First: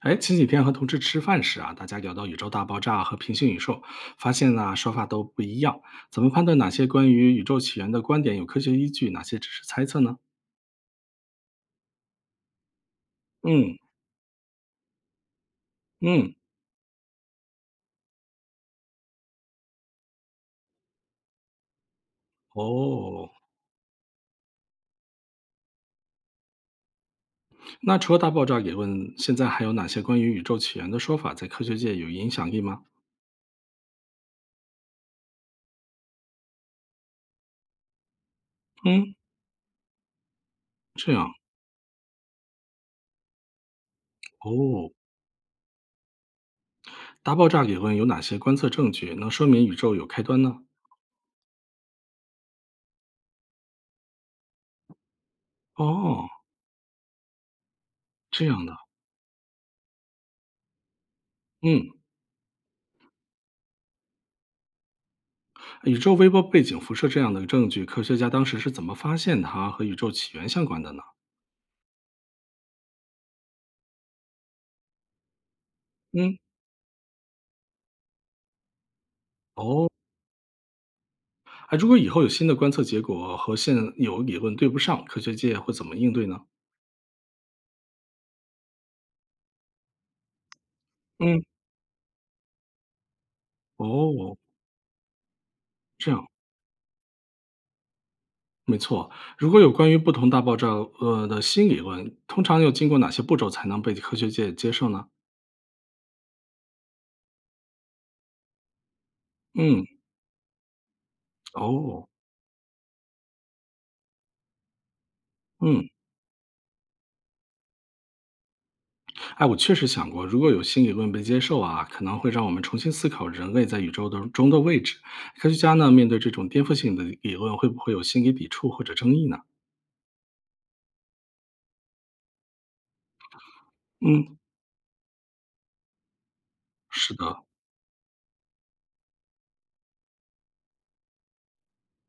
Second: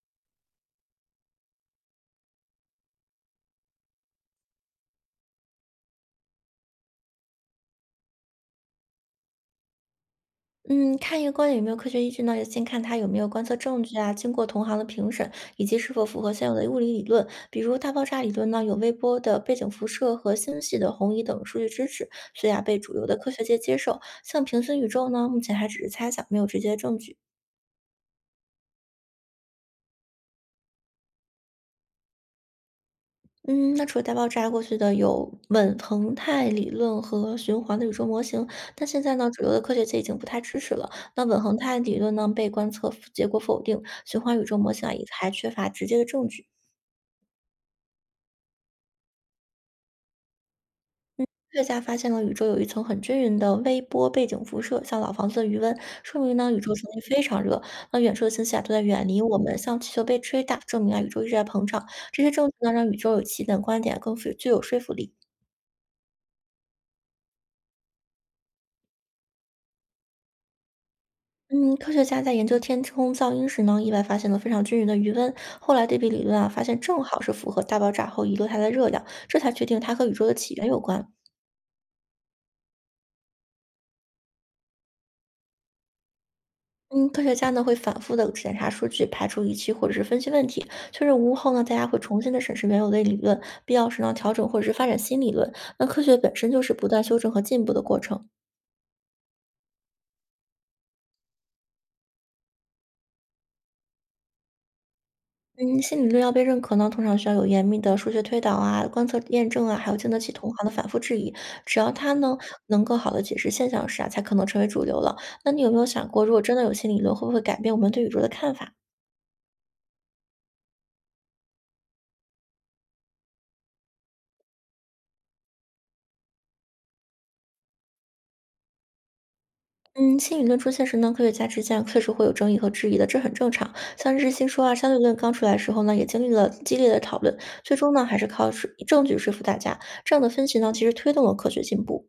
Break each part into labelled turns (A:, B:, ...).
A: 哎，前几天和同事吃饭时啊，大家聊到宇宙大爆炸和平行宇宙，发现呢、说法都不一样。怎么判断哪些关于宇宙起源的观点有科学依据，哪些只是猜测呢？
B: 嗯，看一个观点有没有科学依据呢？先看它有没有观测
A: 嗯
B: 证据啊，经过同行的评审，以及是否符合
A: 嗯，
B: 现有的物理理论。比如大爆炸理论呢，有微波的背景辐射和星系的红移等数据支持，所以啊被主流的科
A: 哦，
B: 学界接受。像平行宇宙呢，目前还只是猜想，没有直接证据。
A: 那除了大爆炸理论，现在还有哪些关于宇宙起源的说法在科学界有影响力吗？
B: 嗯，那除了大爆炸过去的有稳恒态理论和循环的宇宙模型，但现在
A: 嗯，
B: 呢，主流的科学界已经不太支持了。
A: 这
B: 那
A: 样
B: 稳恒态理论呢，被观测结果否定，循环宇宙模型
A: 哦，
B: 啊也还缺乏直接的证据。
A: 大爆炸理论有哪些观测证据能说明宇宙有开端呢？
B: 科学家发现了宇宙有一层很均匀的微波背景辐射，像老房子的余温，说
A: 哦，
B: 明呢宇宙曾经非常热。那远处的星
A: 这
B: 系啊
A: 样
B: 都
A: 的，
B: 在远离我们，像气球被吹大，证明啊宇宙一直在膨胀。
A: 嗯。
B: 这些证据呢让宇宙有起点观点更富具有说服力。
A: 宇宙微波背景辐射这样的证据，科学家当时是怎么发现它和宇宙起源相关的呢？
B: 嗯，科学家在研究天空噪音时呢，意外发现了非常均匀的余温。后来对比理论
A: 嗯，
B: 啊，发现正好是符合大爆炸后遗留下来的热量，这才确定
A: 哦，
B: 它和宇宙的起源有关。
A: 哎，如果以后有新的观测结果和现有理论对不上，科学界会怎么应对呢？
B: 嗯，科学家呢会反复的检查数据，排除逾期或者是分析问题。确认无误
A: 嗯，
B: 后呢，大家会重新的审视原有的理论，必要时呢调
A: 哦，
B: 整或者是发展新理论。那科
A: 这
B: 学
A: 样，
B: 本身就是不断修正和进步的过程。
A: 没错。如果有关于不同大爆炸的新理论，通常要经过哪些步骤才能被科学界接受呢？
B: 嗯，新理论要被认可呢，通常需要有严密的数学推导啊、观测验证啊，
A: 嗯，
B: 还有经得起同行的反复质疑。只要
A: 哦，
B: 它呢能更好的解释现象时啊，才可能成为主流了。那你有没有
A: 嗯。
B: 想过，如果真的有新理论，会不会改变我们对宇宙的看法？
A: 哎，我确实想过，如果有新理论被接受啊，可能会让我们重新思考人类在宇宙的中的位置。科学家呢，面对这种颠覆性的理论，会不会有心理抵触或者争议呢？
B: 嗯，新理论出现时呢，科学家之间确实会有争议和质疑的，这很正常。像日
A: 嗯，
B: 心说啊，相对论刚出来的时候呢，也经历了激烈的
A: 是
B: 讨论，
A: 的。
B: 最终呢，还是靠说证据说服大家。这样的分歧呢，其实推动了科学进步。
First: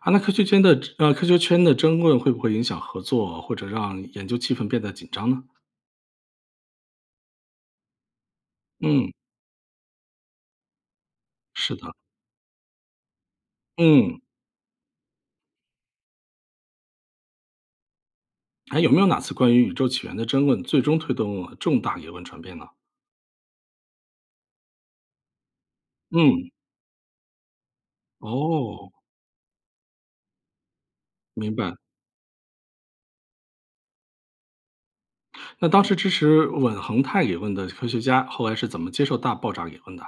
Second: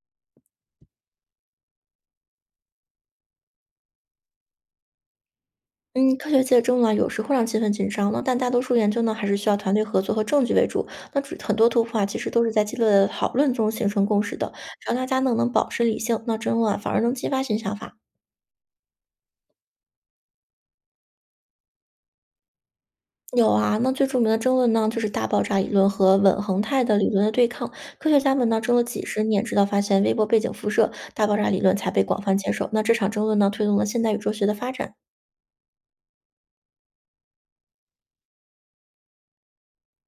A: 啊，那科学圈的争论会不会影响合作，或者让研究气氛变得紧张呢？
B: 嗯，科学界中呢，有时会让气氛紧张，那但大多数研究呢，
A: 嗯，
B: 还是需要团队合作和证据为主。那主很多
A: 是
B: 突
A: 的。
B: 破啊，其实都是在激烈的讨论中形成
A: 嗯，
B: 共识的。只要大家呢能保持理性，那争论啊，反而能激发新想法。
A: 还有没有哪次关于宇宙起源的争论，最终推动了重大理论转变呢？
B: 有啊，那最著名的争论呢，就是大爆炸理论和稳
A: 嗯，
B: 恒态的理论的对抗。科学家们呢争了
A: 哦，
B: 几十年，直到发现微波背景辐射，大爆炸
A: 明
B: 理论
A: 白。
B: 才被广泛接受。那这场争论呢，推动了现代宇宙学的发展。
A: 那当时支持稳恒态理论的科学家，后来是怎么接受大爆炸理论的？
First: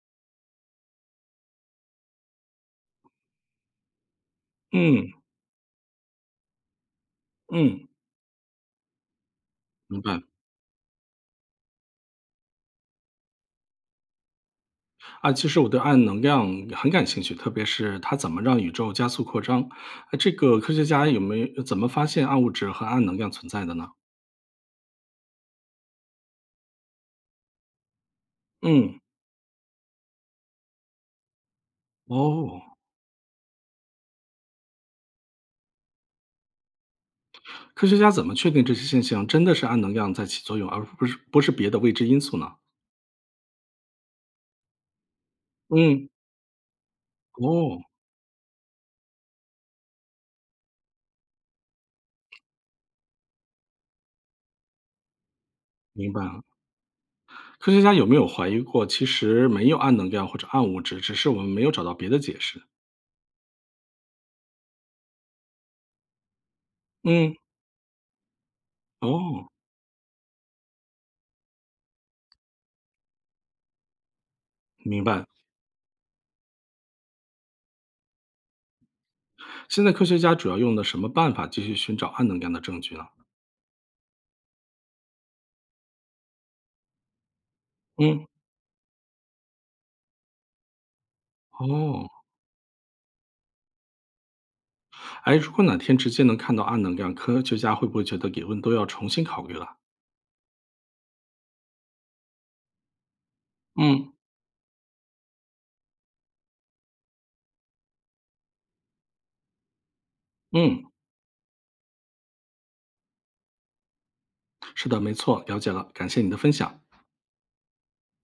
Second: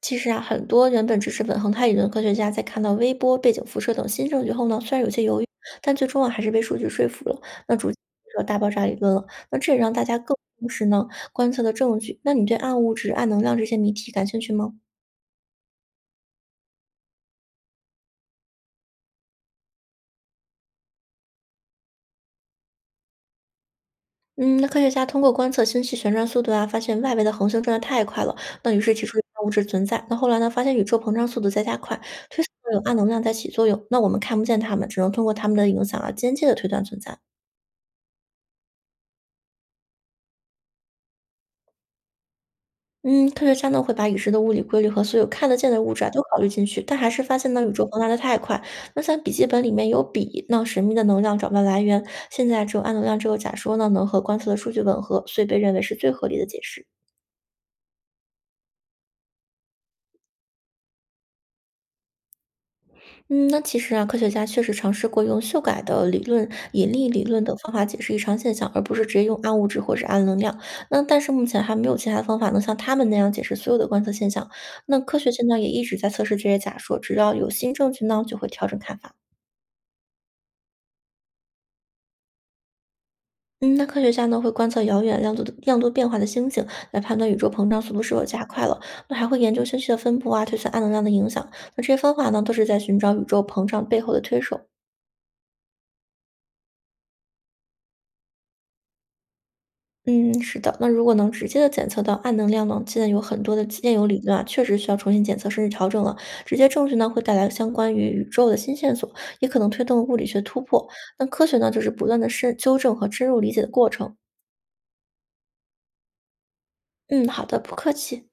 B: 其实啊，很多原本支持稳恒态理论的科学家，在看到微波背景辐射等新证据后呢，虽然有
A: 嗯
B: 些犹豫，但最终啊还是被数据说服了。那逐
A: 嗯，
B: 渐接受大爆炸理论了，那这也让
A: 明
B: 大家
A: 白。
B: 更重视呢观测的证据。那你对暗物质、暗能量这些谜题感兴趣吗？
A: 啊，其实我对暗能量很感兴趣，特别是它怎么让宇宙加速扩张。啊，这个科学家有没有怎么发现暗物质和暗能量存在的呢？
B: 嗯，那科学家通过观测星系旋转速度啊，发现外围的恒星转得太快了，那于是
A: 嗯，
B: 提出有暗物质存在。那后来呢，发现宇宙膨胀速度在加快，推测
A: 哦，
B: 有暗能量在起作用。那我们看不见它们，只能通过它们的影响啊，间接的推断存在。
A: 科学家怎么确定这些现象真的是暗能量在起作用，而不是别的未知因素呢？
B: 嗯，科学家呢会把已知的物理规律和所有看得见的物质
A: 嗯，
B: 啊都考虑进去，但还是发现呢宇
A: 哦，
B: 宙膨胀的太快。那像笔记本里面有笔，那神秘的能量找不到来源。现在只有暗能量这个假说呢能和观测的数据吻合，所以被认为是最
A: 明白
B: 合理
A: 了。
B: 的解释。
A: 科学家有没有怀疑过，其实没有暗能量或者暗物质，只是我们没有找到别的解释？
B: 嗯，那其实啊，科学家确实尝试过用修改的理论、引力理
A: 嗯，
B: 论等方法解释异常现象，而不是直接用
A: 哦，
B: 暗物质或是暗能量。那但是目前还没有其他方法能像他们那样解释所有的观测现象。那
A: 明
B: 科
A: 白。
B: 学界呢也一直在测试这些假说，只要有新证据呢，就会调整看法。
A: 现在科学家主要用的什么办法继续寻找暗能量的证据呢？
B: 嗯，那科学家呢会观测遥远亮度的亮度变化的星星，来判断宇宙膨胀速度是否
A: 嗯，
B: 加快了。那还会研究星系的分布啊，推算暗能量的影响。那这些
A: 哦，
B: 方法呢，都是在寻找宇宙膨胀背后的推手。
A: 哎，如果哪天直接能看到暗能量，科学家会不会觉得理论都要重新考虑了？
B: 嗯，是的，那如果能直接的检测到暗能量呢，现在有很多的现有
A: 嗯
B: 理论啊，确实需要重新检测甚至调整了。直接证据呢，会带来相关于宇宙的新线索，也可能推动物理学突
A: 嗯，
B: 破。那科学呢，就是不断的深纠正和深入理解的过程。
A: 是的，没错，了解了，感谢你的分享。
B: 嗯，好的，不客气。